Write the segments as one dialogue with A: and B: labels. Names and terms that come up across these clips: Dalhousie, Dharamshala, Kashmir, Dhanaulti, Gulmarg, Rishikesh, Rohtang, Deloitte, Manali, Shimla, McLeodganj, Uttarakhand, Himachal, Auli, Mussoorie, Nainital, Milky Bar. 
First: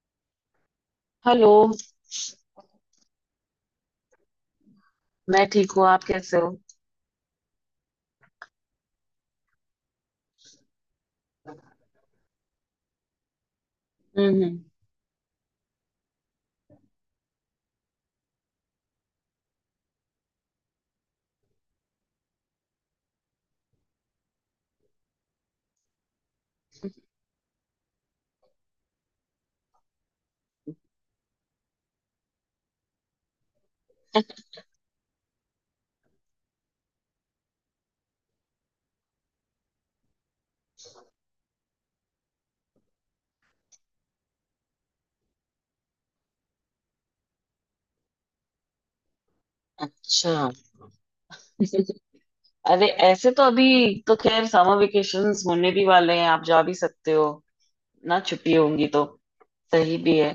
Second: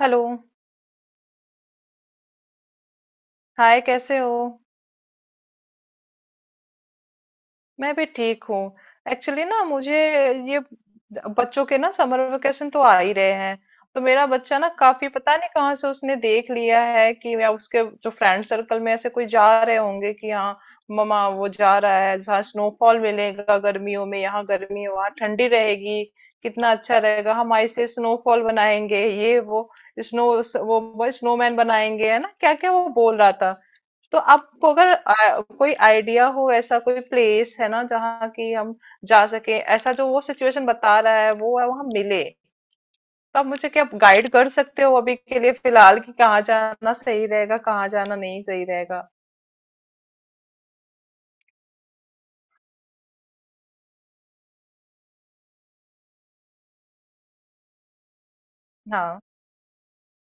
A: Hello.
B: Hello.
A: Hi, कैसे हो?
B: मैं ठीक हूँ, आप कैसे हो?
A: मैं भी ठीक हूँ। एक्चुअली ना मुझे ये बच्चों के ना समर वेकेशन तो आ ही रहे हैं। तो मेरा
B: हम्म।
A: बच्चा ना काफी, पता नहीं कहाँ से उसने देख लिया है कि, या उसके जो फ्रेंड सर्कल में ऐसे कोई जा रहे होंगे कि हाँ ममा, वो जा रहा है जहाँ स्नोफॉल मिलेगा। गर्मियों में यहाँ गर्मी है, वहाँ ठंडी रहेगी। कितना अच्छा रहेगा, हम ऐसे स्नोफॉल बनाएंगे, ये वो स्नो, वो स्नोमैन बनाएंगे, है ना। क्या क्या वो बोल रहा। तो आपको अगर कोई आइडिया हो, ऐसा कोई प्लेस है ना जहाँ की हम जा सके, ऐसा जो वो सिचुएशन बता रहा है वो है वहां मिले। तो आप मुझे क्या गाइड कर सकते हो अभी के लिए, फिलहाल, कि कहाँ जाना सही रहेगा, कहाँ जाना नहीं सही रहेगा।
B: अच्छा। अरे ऐसे तो अभी। तो खैर समर वेकेशंस होने भी वाले हैं, आप जा भी सकते हो ना, छुट्टी होंगी तो
A: हाँ।
B: सही भी है।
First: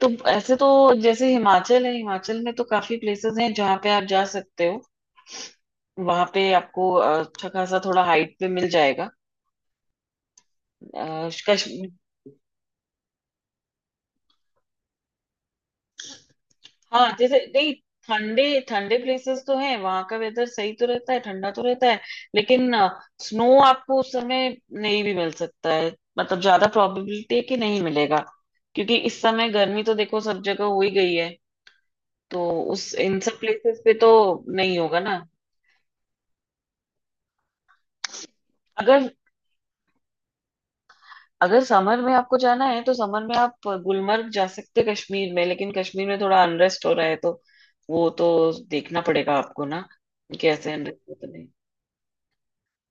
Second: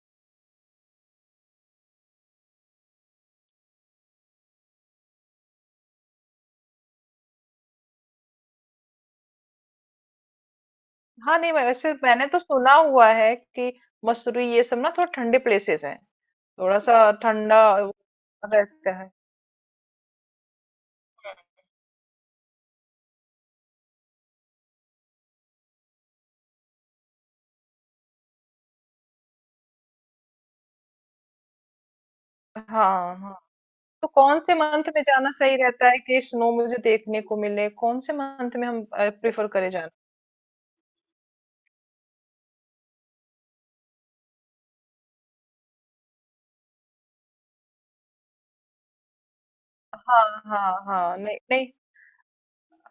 B: तो ऐसे तो जैसे हिमाचल है, हिमाचल में तो काफी प्लेसेस हैं जहाँ पे आप जा सकते हो। वहां पे आपको अच्छा खासा थोड़ा हाइट पे मिल जाएगा।
A: हाँ, नहीं, मैं
B: कश्मीर।
A: वैसे मैंने तो सुना हुआ है कि मसूरी ये सब ना थोड़ा ठंडे प्लेसेस हैं, थोड़ा सा
B: हाँ, जैसे
A: ठंडा
B: नहीं, ठंडे
A: रहता
B: ठंडे
A: है।
B: प्लेसेस तो हैं, वहां का वेदर सही तो रहता है, ठंडा तो रहता है। लेकिन स्नो आपको उस समय नहीं भी मिल सकता है। मतलब ज्यादा प्रोबेबिलिटी है कि नहीं मिलेगा। क्योंकि इस समय गर्मी तो देखो सब जगह हो ही गई है, तो उस
A: हाँ
B: इन
A: हाँ।
B: सब प्लेसेस पे
A: तो
B: तो
A: कौन से
B: नहीं
A: मंथ
B: होगा
A: में
B: ना।
A: जाना सही रहता है कि स्नो मुझे देखने को मिले, कौन से मंथ में हम
B: अगर
A: प्रेफर करें जाना?
B: अगर समर में आपको जाना है तो समर में आप गुलमर्ग जा सकते हैं कश्मीर में, लेकिन कश्मीर में थोड़ा अनरेस्ट हो रहा है तो वो तो देखना पड़ेगा आपको ना।
A: हाँ हाँ
B: कैसे अनरेस्ट
A: हाँ,
B: होता
A: नहीं
B: है।
A: नहीं।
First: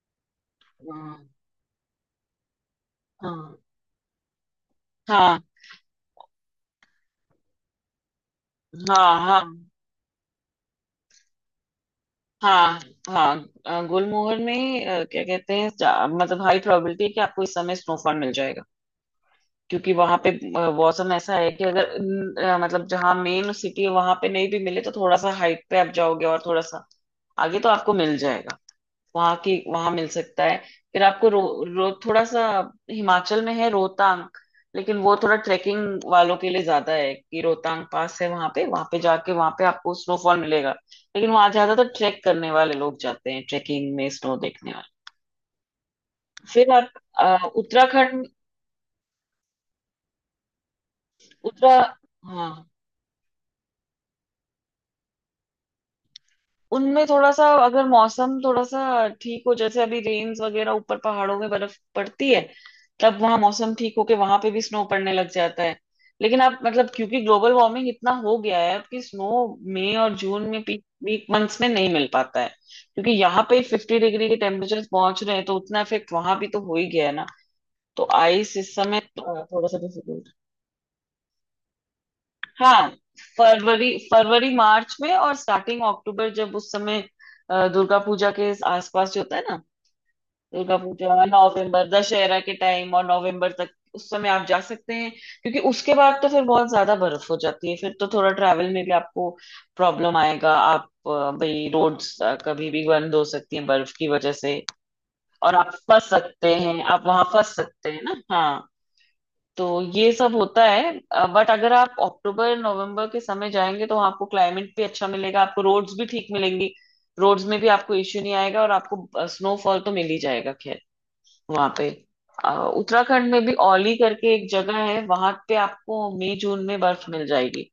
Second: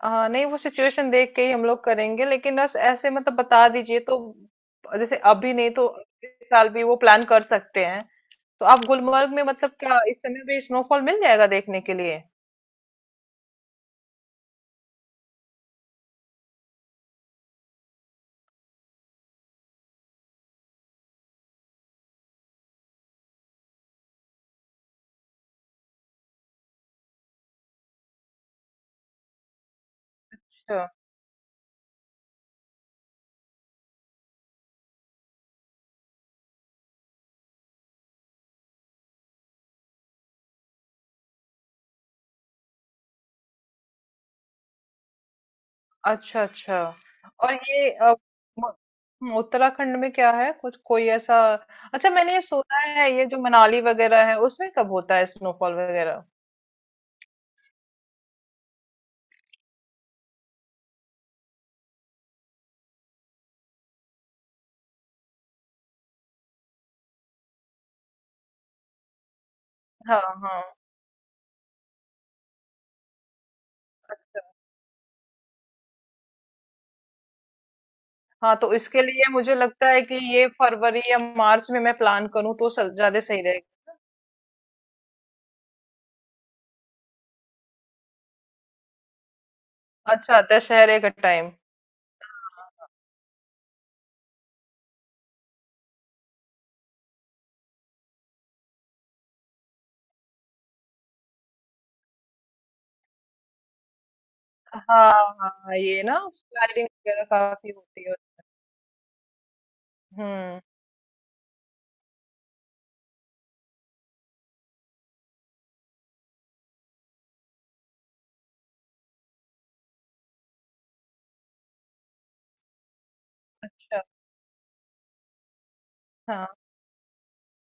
A: हाँ, नहीं, वो सिचुएशन
B: हाँ।
A: देख के ही हम लोग करेंगे, लेकिन बस ऐसे मतलब
B: हाँ।
A: बता दीजिए तो। जैसे
B: हाँ।
A: अभी नहीं तो इस साल भी वो प्लान कर सकते हैं। तो आप
B: हाँ।
A: गुलमर्ग
B: हाँ।
A: में, मतलब क्या इस समय भी स्नोफॉल मिल जाएगा देखने के लिए?
B: हाँ। हाँ। गुलमोहर में क्या कहते हैं, मतलब हाई प्रोबेबिलिटी है कि आपको इस समय स्नोफॉल मिल जाएगा। क्योंकि वहां पे मौसम ऐसा है कि अगर न, अ, मतलब जहाँ मेन सिटी है वहां पे नहीं भी मिले तो थोड़ा सा हाइट पे आप जाओगे और थोड़ा सा आगे तो आपको मिल जाएगा। वहां की वहां मिल सकता है। फिर आपको रो, रो थोड़ा सा, हिमाचल में है रोहतांग, लेकिन वो थोड़ा ट्रेकिंग वालों के लिए ज्यादा है कि रोहतांग पास है, वहां पे जाके वहां पे आपको स्नोफॉल मिलेगा। लेकिन वहां ज्यादातर ट्रैक करने वाले लोग जाते हैं ट्रेकिंग में, स्नो देखने वाले।
A: अच्छा
B: फिर
A: अच्छा।
B: आप
A: और ये
B: उत्तराखंड।
A: म- उत्तराखंड में क्या है, कुछ कोई ऐसा?
B: उत्तरा
A: अच्छा, मैंने ये
B: हाँ।
A: सुना है, ये जो मनाली वगैरह है उसमें कब होता है स्नोफॉल वगैरह?
B: उनमें थोड़ा सा अगर मौसम थोड़ा सा ठीक हो, जैसे अभी रेन्स वगैरह ऊपर पहाड़ों में बर्फ पड़ती है, तब वहां मौसम ठीक होके वहां पे भी स्नो पड़ने लग जाता है। लेकिन आप मतलब क्योंकि ग्लोबल वार्मिंग इतना हो गया है अब कि स्नो मई और
A: हाँ
B: जून
A: हाँ।
B: में पीक पीक मंथ्स में नहीं मिल पाता है। क्योंकि यहाँ पे 50 डिग्री के
A: अच्छा।
B: टेम्परेचर पहुंच रहे हैं, तो उतना इफेक्ट वहां भी तो हो ही गया है ना। तो
A: हाँ,
B: आइस
A: तो
B: इस समय
A: इसके लिए मुझे
B: थोड़ा सा
A: लगता है कि
B: difficult।
A: ये फरवरी या मार्च में मैं प्लान करूँ तो
B: हाँ।
A: ज्यादा सही रहेगा।
B: फरवरी फरवरी मार्च में और स्टार्टिंग अक्टूबर, जब उस समय दुर्गा पूजा के आसपास जो होता है ना।
A: अच्छा,
B: दुर्गा
A: दशहरे का
B: पूजा,
A: टाइम।
B: नवंबर, दशहरा के टाइम और नवंबर तक उस समय आप जा सकते हैं। क्योंकि उसके बाद तो फिर बहुत ज्यादा बर्फ हो जाती है, फिर तो थोड़ा ट्रैवल में भी आपको प्रॉब्लम आएगा। आप भाई रोड्स कभी भी बंद हो सकती हैं बर्फ की वजह से।
A: हाँ
B: और आप
A: हाँ, ये
B: फंस
A: ना
B: सकते हैं,
A: स्लाइडिंग
B: आप
A: वगैरह
B: वहां फंस
A: काफी
B: सकते हैं
A: होती है।
B: ना। हाँ। तो ये सब
A: हम्म।
B: होता है। बट अगर आप अक्टूबर नवंबर के समय जाएंगे तो आपको क्लाइमेट भी अच्छा मिलेगा, आपको रोड्स भी ठीक मिलेंगी। रोड्स में भी आपको इश्यू नहीं आएगा और आपको स्नोफॉल तो मिल ही जाएगा। खैर, वहां पे अ, उत्तराखंड में भी औली
A: अच्छा।
B: करके एक जगह है, वहां पे आपको मई
A: हाँ।
B: जून में बर्फ मिल जाएगी।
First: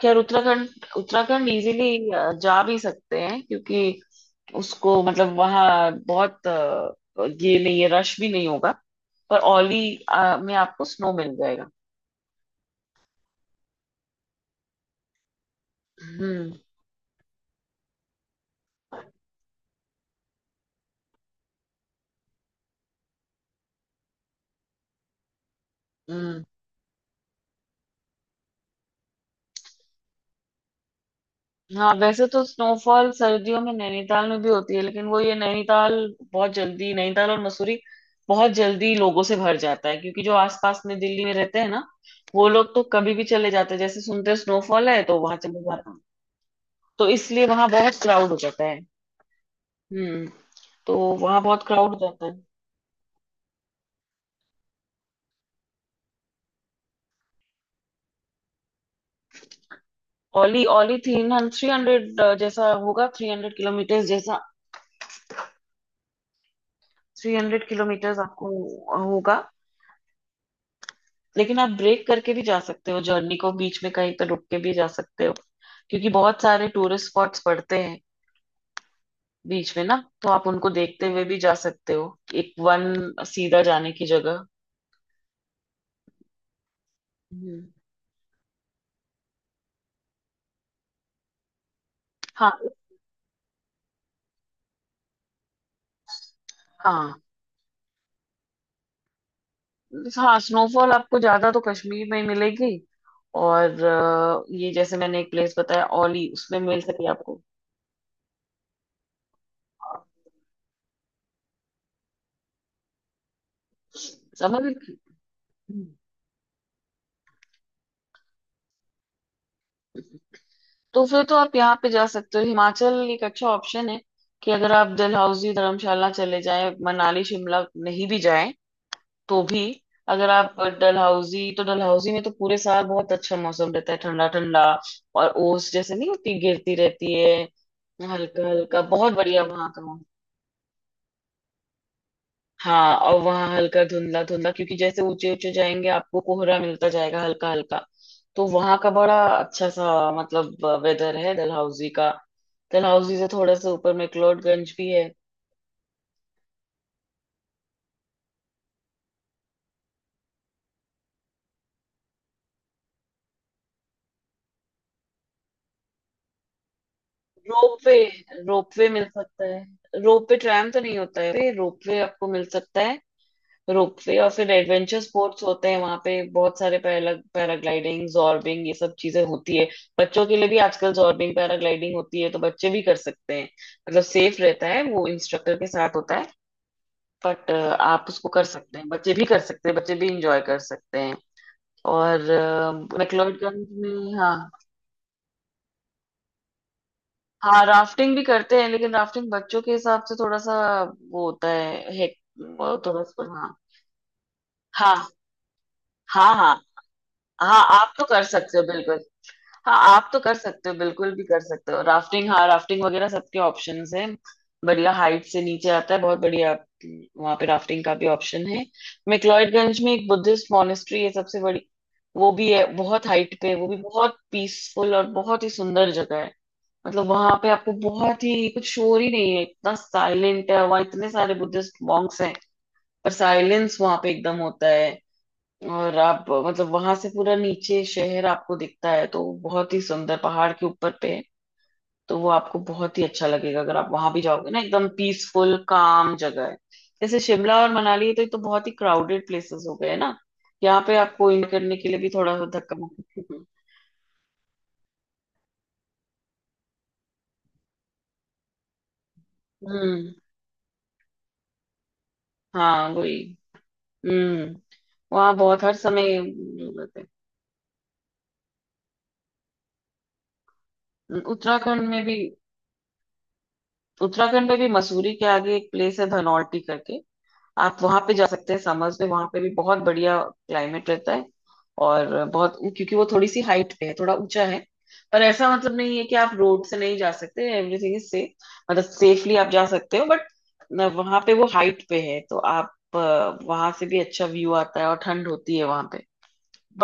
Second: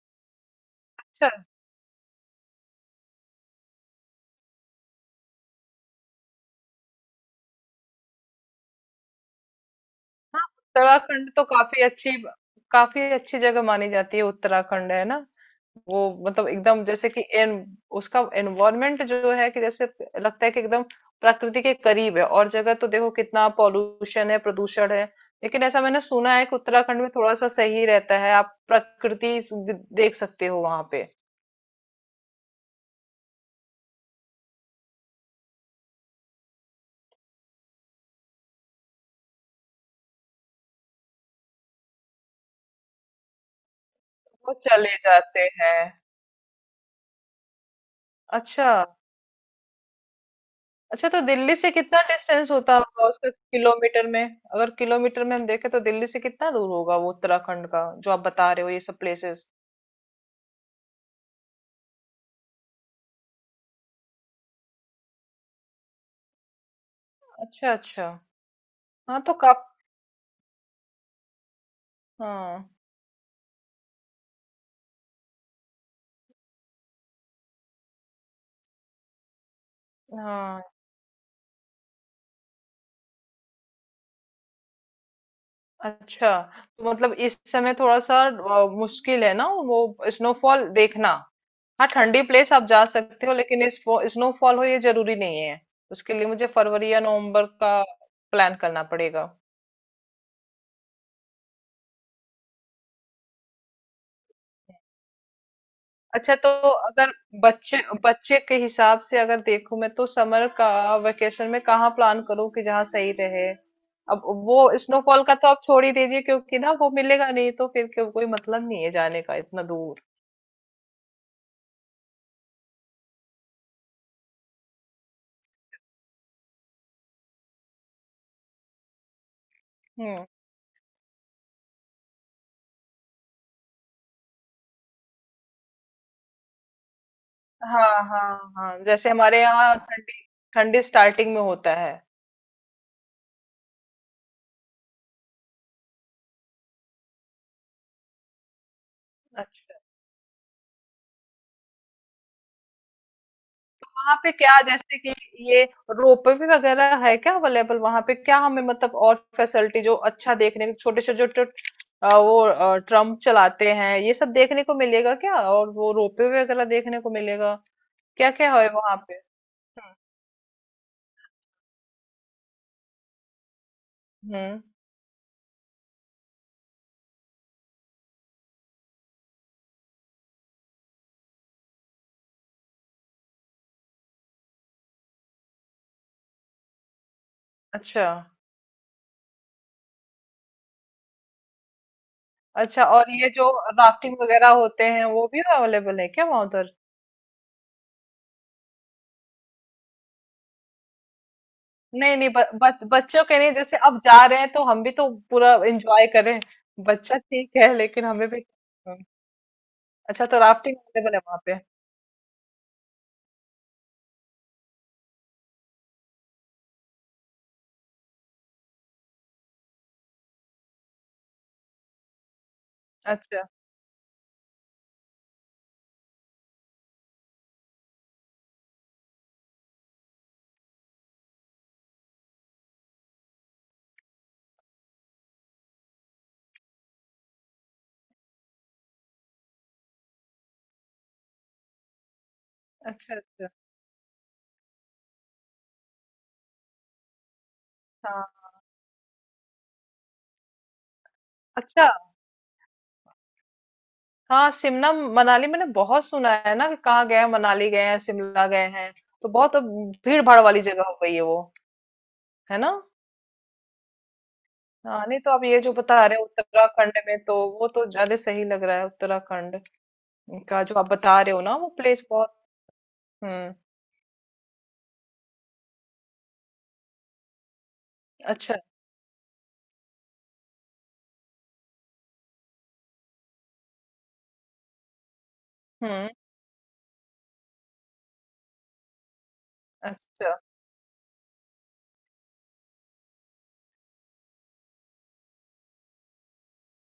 B: खैर, उत्तराखंड,
A: अच्छा।
B: उत्तराखंड इजीली जा भी सकते हैं। क्योंकि उसको मतलब वहाँ बहुत ये नहीं है, रश भी नहीं होगा। पर औली
A: हाँ,
B: में आपको स्नो
A: उत्तराखंड
B: मिल
A: तो
B: जाएगा।
A: काफी अच्छी, काफी अच्छी जगह मानी जाती है उत्तराखंड, है ना। वो, मतलब
B: हम्म।
A: एकदम, जैसे कि एन, उसका एनवायरनमेंट जो है, कि जैसे लगता है कि एकदम प्रकृति के करीब है। और जगह तो देखो कितना पॉल्यूशन है, प्रदूषण है, लेकिन ऐसा मैंने सुना
B: हम्म।
A: है कि उत्तराखंड में थोड़ा सा सही रहता है, आप प्रकृति देख सकते हो वहां पे।
B: हाँ वैसे तो स्नोफॉल सर्दियों में नैनीताल में भी होती है, लेकिन वो ये नैनीताल बहुत जल्दी, नैनीताल और मसूरी बहुत जल्दी लोगों से भर जाता है क्योंकि जो आसपास में दिल्ली में रहते हैं ना, वो लोग तो कभी भी चले जाते हैं, जैसे सुनते हैं
A: वो
B: स्नोफॉल
A: चले
B: है तो वहां
A: जाते
B: चले
A: हैं।
B: जाते हैं। तो इसलिए वहां बहुत क्राउड हो जाता
A: अच्छा
B: है। हम्म। तो
A: अच्छा। तो
B: वहां
A: दिल्ली
B: बहुत
A: से
B: क्राउड हो
A: कितना
B: जाता है।
A: डिस्टेंस होता होगा उसका, किलोमीटर में, अगर किलोमीटर में हम देखें तो दिल्ली से कितना दूर होगा वो उत्तराखंड का जो आप बता रहे हो ये सब प्लेसेस?
B: ओली ओली थ्री 300 जैसा होगा, 300 किलोमीटर जैसा, 300
A: अच्छा अच्छा।
B: किलोमीटर आपको
A: हाँ, तो
B: होगा।
A: काफ।
B: लेकिन आप ब्रेक करके भी जा
A: हाँ
B: सकते हो, जर्नी को बीच में कहीं तो रुक के भी जा सकते हो, क्योंकि बहुत सारे टूरिस्ट स्पॉट्स पड़ते हैं बीच में ना। तो आप
A: हाँ।
B: उनको देखते हुए भी जा सकते हो, एक वन सीधा जाने की जगह।
A: अच्छा, तो मतलब इस
B: हम्म।
A: समय थोड़ा सा मुश्किल है ना वो स्नोफॉल देखना। हाँ, ठंडी प्लेस
B: हाँ।
A: आप जा सकते हो लेकिन इस स्नोफॉल हो ये जरूरी नहीं है। उसके लिए मुझे फरवरी या
B: हाँ।
A: नवंबर का प्लान करना पड़ेगा।
B: हाँ। स्नोफॉल आपको ज्यादा तो कश्मीर में ही मिलेगी, और ये जैसे मैंने एक प्लेस बताया ओली,
A: अच्छा, तो
B: उसमें मिल सके
A: अगर
B: आपको।
A: बच्चे, बच्चे के हिसाब से अगर देखूं मैं, तो समर का वेकेशन में कहाँ प्लान करूं कि जहाँ सही रहे? अब वो
B: समझ रहे
A: स्नोफॉल का तो आप छोड़ ही दीजिए, क्योंकि ना वो मिलेगा नहीं तो फिर कोई मतलब नहीं है जाने का इतना दूर।
B: हो? तो फिर तो आप यहाँ पे जा सकते हो, हिमाचल एक अच्छा ऑप्शन है कि अगर आप डलहौजी धर्मशाला चले जाएं, मनाली शिमला नहीं भी जाएं तो भी,
A: हम्म।
B: अगर आप डलहौजी, तो डलहौजी में तो पूरे साल बहुत अच्छा मौसम रहता है, ठंडा ठंडा। और ओस जैसे नहीं होती गिरती रहती है,
A: हाँ
B: हल्का
A: हाँ हाँ,
B: हल्का,
A: जैसे
B: बहुत
A: हमारे
B: बढ़िया वहाँ
A: यहाँ
B: का।
A: ठंडी, ठंडी स्टार्टिंग में होता है।
B: हाँ और वहाँ हल्का धुंधला धुंधला क्योंकि जैसे ऊंचे ऊंचे जाएंगे आपको कोहरा मिलता जाएगा हल्का हल्का। तो वहाँ का बड़ा अच्छा
A: अच्छा।
B: सा मतलब वेदर है डलहौजी का। डलहौजी से थोड़ा सा ऊपर में
A: वहां पे क्या,
B: क्लोडगंज भी
A: जैसे
B: है।
A: कि ये रोपवे वगैरह है क्या अवेलेबल वहां पे, क्या हमें, मतलब और फैसिलिटी जो अच्छा देखने को, छोटे से जो जो वो ट्रम्प चलाते हैं, ये सब देखने को मिलेगा क्या? और वो रोपवे वगैरह देखने को मिलेगा,
B: रोपवे।
A: क्या क्या है
B: रोपवे
A: वहां
B: मिल
A: पे?
B: सकता
A: हम्म।
B: है। रोपवे ट्रैम तो नहीं होता है, रोपवे आपको मिल सकता है। रोपवे और फिर
A: हम्म।
B: एडवेंचर स्पोर्ट्स होते हैं वहां पे बहुत सारे, पैराग्लाइडिंग, जॉर्बिंग, ये सब चीजें होती है। बच्चों के लिए भी आजकल जॉर्बिंग पैराग्लाइडिंग होती है, तो बच्चे भी कर सकते हैं। मतलब सेफ रहता है, वो इंस्ट्रक्टर के साथ होता है। बट
A: अच्छा
B: आप उसको कर सकते हैं, बच्चे भी कर सकते हैं, बच्चे भी इंजॉय कर सकते हैं। और
A: अच्छा। और ये जो
B: मैक्लोडगंज में।
A: राफ्टिंग
B: हाँ।
A: वगैरह होते हैं, वो भी अवेलेबल है क्या वहां उधर?
B: हाँ, राफ्टिंग भी करते हैं लेकिन राफ्टिंग बच्चों के हिसाब से थोड़ा सा वो होता है
A: नहीं नहीं,
B: थोड़ा
A: बच्चों के नहीं,
B: सा।
A: जैसे अब जा रहे हैं तो हम भी
B: हाँ।
A: तो पूरा एंजॉय
B: हाँ।
A: करें।
B: हाँ।
A: बच्चा
B: हाँ।
A: ठीक है
B: हाँ, आप तो
A: लेकिन
B: कर
A: हमें भी।
B: सकते हो बिल्कुल। हाँ, आप तो
A: अच्छा,
B: कर
A: तो
B: सकते हो
A: राफ्टिंग
B: बिल्कुल,
A: अवेलेबल है
B: भी
A: वहां
B: कर
A: पे।
B: सकते हो राफ्टिंग। हाँ राफ्टिंग वगैरह सबके ऑप्शंस हैं। बढ़िया हाइट से नीचे आता है, बहुत बढ़िया। वहां पे राफ्टिंग का भी ऑप्शन है। मैक्लॉडगंज में एक बुद्धिस्ट मॉनेस्ट्री है सबसे बड़ी, वो भी है बहुत हाइट
A: अच्छा।
B: पे, वो भी बहुत पीसफुल और बहुत ही सुंदर जगह है। मतलब वहां पे आपको बहुत ही कुछ शोर ही नहीं है, इतना साइलेंट है वहां, इतने सारे बुद्धिस्ट मॉन्क्स हैं, पर साइलेंस वहां पे एकदम होता है। और आप मतलब वहां से पूरा नीचे शहर आपको दिखता है, तो बहुत ही सुंदर पहाड़ के ऊपर पे है, तो वो आपको बहुत ही
A: अच्छा।
B: अच्छा
A: अच्छा।
B: लगेगा अगर आप वहां भी जाओगे ना, एकदम पीसफुल काम जगह है। जैसे शिमला और मनाली है तो ये तो
A: हाँ।
B: बहुत ही क्राउडेड प्लेसेस हो गए ना, यहाँ पे आपको इन करने
A: अच्छा।
B: के लिए भी थोड़ा सा धक्का मुक्की।
A: हाँ, शिमला मनाली मैंने बहुत सुना है ना, कि कहाँ गए हैं, मनाली गए हैं, शिमला गए हैं। तो बहुत अब
B: हम्म।
A: भीड़ भाड़ वाली जगह हो गई है वो, है ना।
B: हाँ वही। हम्म।
A: हाँ, नहीं तो
B: वहाँ
A: आप ये
B: बहुत
A: जो
B: हर
A: बता
B: समय
A: रहे हो
B: लोग
A: उत्तराखंड
B: रहते
A: में, तो वो तो ज्यादा सही लग रहा है, उत्तराखंड का जो आप बता
B: हैं।
A: रहे हो ना वो
B: उत्तराखंड में
A: प्लेस
B: भी,
A: बहुत। हम्म।
B: उत्तराखंड में भी मसूरी के आगे एक प्लेस है धनौल्टी करके, आप वहां पे जा सकते
A: अच्छा।
B: हैं समर्स में, वहां पे भी बहुत बढ़िया क्लाइमेट रहता है। और बहुत, क्योंकि वो थोड़ी सी हाइट पे है, थोड़ा ऊंचा है, पर ऐसा मतलब नहीं है
A: हम्म।
B: कि आप रोड से नहीं जा सकते, एवरीथिंग इज सेफ। मतलब सेफली आप जा सकते हो, बट
A: अच्छा।
B: वहां पे वो हाइट पे है तो आप, वहां से भी अच्छा व्यू आता है और ठंड होती है वहां पे।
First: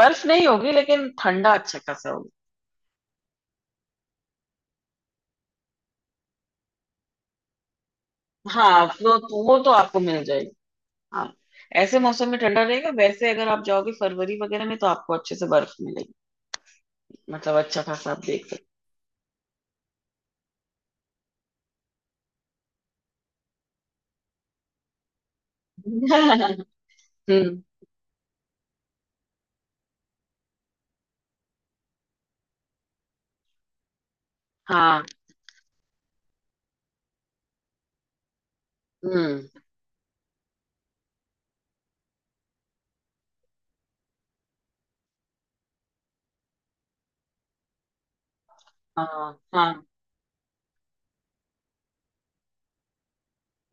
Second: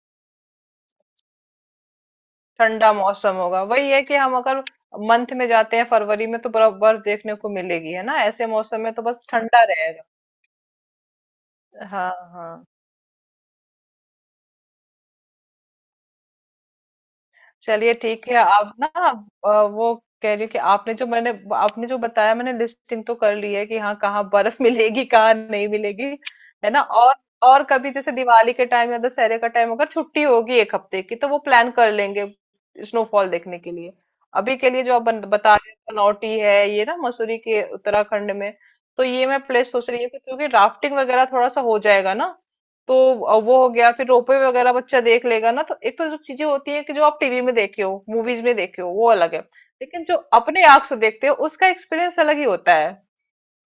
B: बर्फ नहीं होगी लेकिन ठंडा अच्छा खासा होगा।
A: ठंडा मौसम होगा, वही है कि हम अगर मंथ में जाते हैं फरवरी में तो बर्फ, बर्फ देखने को मिलेगी, है ना? ऐसे मौसम
B: हाँ
A: में तो बस
B: वो
A: ठंडा
B: तो आपको
A: रहेगा।
B: मिल जाएगी। हाँ ऐसे
A: हाँ
B: मौसम में ठंडा
A: हाँ।
B: रहेगा, वैसे अगर आप जाओगे फरवरी वगैरह में तो आपको अच्छे से बर्फ मिलेगी। मतलब अच्छा
A: चलिए
B: खासा आप
A: ठीक है।
B: देख सकते
A: आप ना वो कह रही हूँ कि आपने जो, मैंने, आपने जो बताया, मैंने लिस्टिंग तो कर ली है कि हाँ, कहाँ बर्फ मिलेगी, कहाँ नहीं मिलेगी,
B: हैं।
A: है ना।
B: हम्म।
A: और कभी जैसे दिवाली के टाइम या दशहरे का टाइम अगर छुट्टी होगी एक हफ्ते की तो वो प्लान कर लेंगे स्नोफॉल देखने के लिए। अभी के लिए जो आप
B: हाँ।
A: बता रहे हैं, पनौटी है ये ना, मसूरी के उत्तराखंड में, तो ये मैं
B: हम्म।
A: प्लेस सोच रही हूँ, कि क्योंकि राफ्टिंग वगैरह थोड़ा सा हो जाएगा ना, तो वो हो गया, फिर रोपवे वगैरह बच्चा देख लेगा ना। तो एक तो जो चीजें होती है कि जो आप टीवी में देखे हो, मूवीज में देखे हो वो अलग
B: हाँ।
A: है,
B: हाँ।
A: लेकिन जो अपने आंख से देखते हो उसका एक्सपीरियंस अलग ही होता है।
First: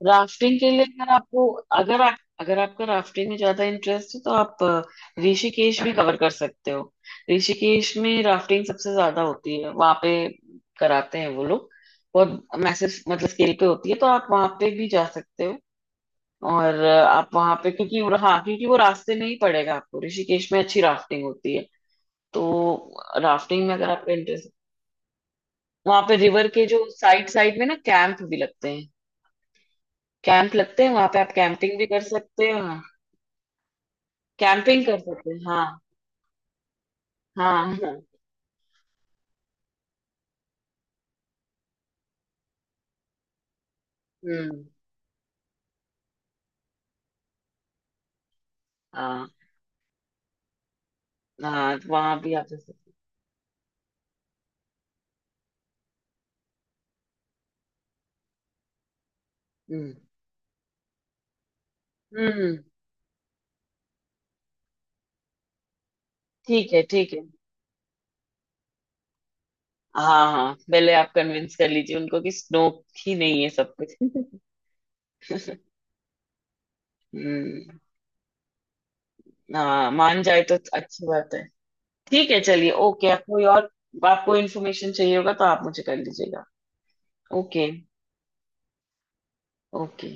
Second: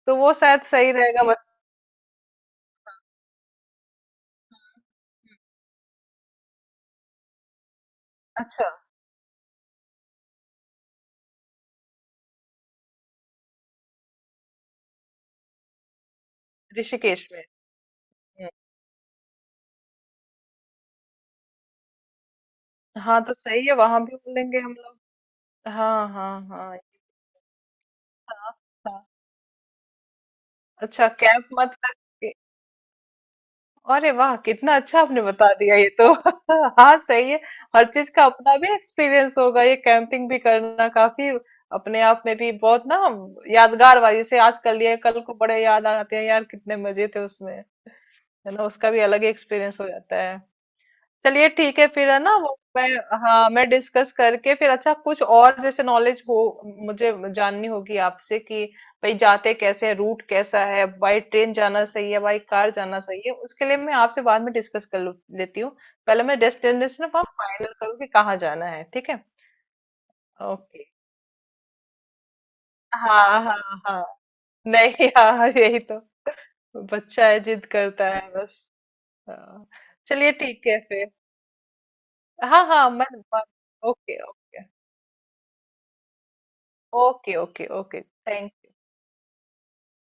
A: तो वो
B: राफ्टिंग
A: शायद
B: के लिए
A: सही
B: अगर
A: रहेगा बस।
B: आपको, अगर आपका राफ्टिंग में ज्यादा इंटरेस्ट है तो आप ऋषिकेश भी कवर कर सकते हो। ऋषिकेश में राफ्टिंग
A: अच्छा,
B: सबसे ज्यादा होती है, वहां पे कराते हैं वो लोग। बहुत मैसेज मतलब स्केल पे होती है, तो आप वहां पे भी जा सकते हो। और
A: ऋषिकेश
B: आप
A: में।
B: वहां पे क्योंकि हाँ,
A: हम्म।
B: क्योंकि वो रास्ते में ही पड़ेगा आपको, ऋषिकेश में अच्छी राफ्टिंग होती है।
A: हाँ,
B: तो
A: तो
B: राफ्टिंग
A: सही
B: में
A: है,
B: अगर
A: वहां
B: आपका
A: भी
B: इंटरेस्ट,
A: बोलेंगे हम लोग।
B: वहां
A: हाँ
B: पे
A: हाँ
B: रिवर के
A: हाँ।
B: जो साइड साइड में ना कैंप भी
A: हाँ,
B: लगते हैं,
A: हाँ।
B: कैंप लगते हैं वहां
A: अच्छा,
B: पे, आप
A: कैंप मत
B: कैंपिंग भी कर
A: कर।
B: सकते हो।
A: अरे वाह, कितना
B: कैंपिंग कर
A: अच्छा आपने
B: सकते हैं।
A: बता
B: हाँ।
A: दिया ये तो हाँ सही है।
B: हाँ।
A: हर
B: हाँ।
A: चीज का अपना भी एक्सपीरियंस होगा, ये कैंपिंग भी करना काफी अपने आप में भी बहुत ना यादगार वाली, जैसे आज
B: हम्म।
A: कर लिए कल को बड़े याद आते हैं, यार कितने मजे थे उसमें, है ना। उसका भी अलग ही
B: हाँ।
A: एक्सपीरियंस हो जाता है। चलिए ठीक
B: हाँ
A: है फिर, है
B: वहां भी
A: ना
B: आप
A: वो
B: जा
A: मैं।
B: सकते
A: हाँ, मैं डिस्कस करके फिर, अच्छा कुछ और जैसे नॉलेज हो मुझे, जाननी होगी आपसे कि भाई जाते
B: हैं।
A: कैसे
B: हम्म।
A: हैं, रूट कैसा है, बाई ट्रेन जाना सही है, बाई
B: हम्म।
A: कार जाना सही है, उसके लिए मैं आपसे बाद में डिस्कस कर लेती हूँ। पहले मैं
B: ठीक है।
A: डेस्टिनेशन
B: ठीक है।
A: आप फाइनल करूँ कि कहाँ जाना है, ठीक है।
B: हाँ हाँ,
A: ओके।
B: पहले आप कन्विंस कर लीजिए उनको कि स्नो ही
A: हाँ
B: नहीं है सब
A: हाँ।
B: कुछ।
A: हाँ, नहीं, हाँ हाँ, यही तो, बच्चा है, जिद
B: हम्म।
A: करता है बस। हाँ।
B: हाँ, मान
A: चलिए
B: जाए तो
A: ठीक है
B: अच्छी
A: फिर।
B: बात है। ठीक है,
A: हाँ
B: चलिए।
A: हाँ। मैं
B: ओके। आप कोई और
A: ओके
B: आपको
A: ओके
B: इन्फॉर्मेशन चाहिए होगा तो आप मुझे कर लीजिएगा।
A: Okay,
B: okay.
A: Okay, okay. Thank
B: okay.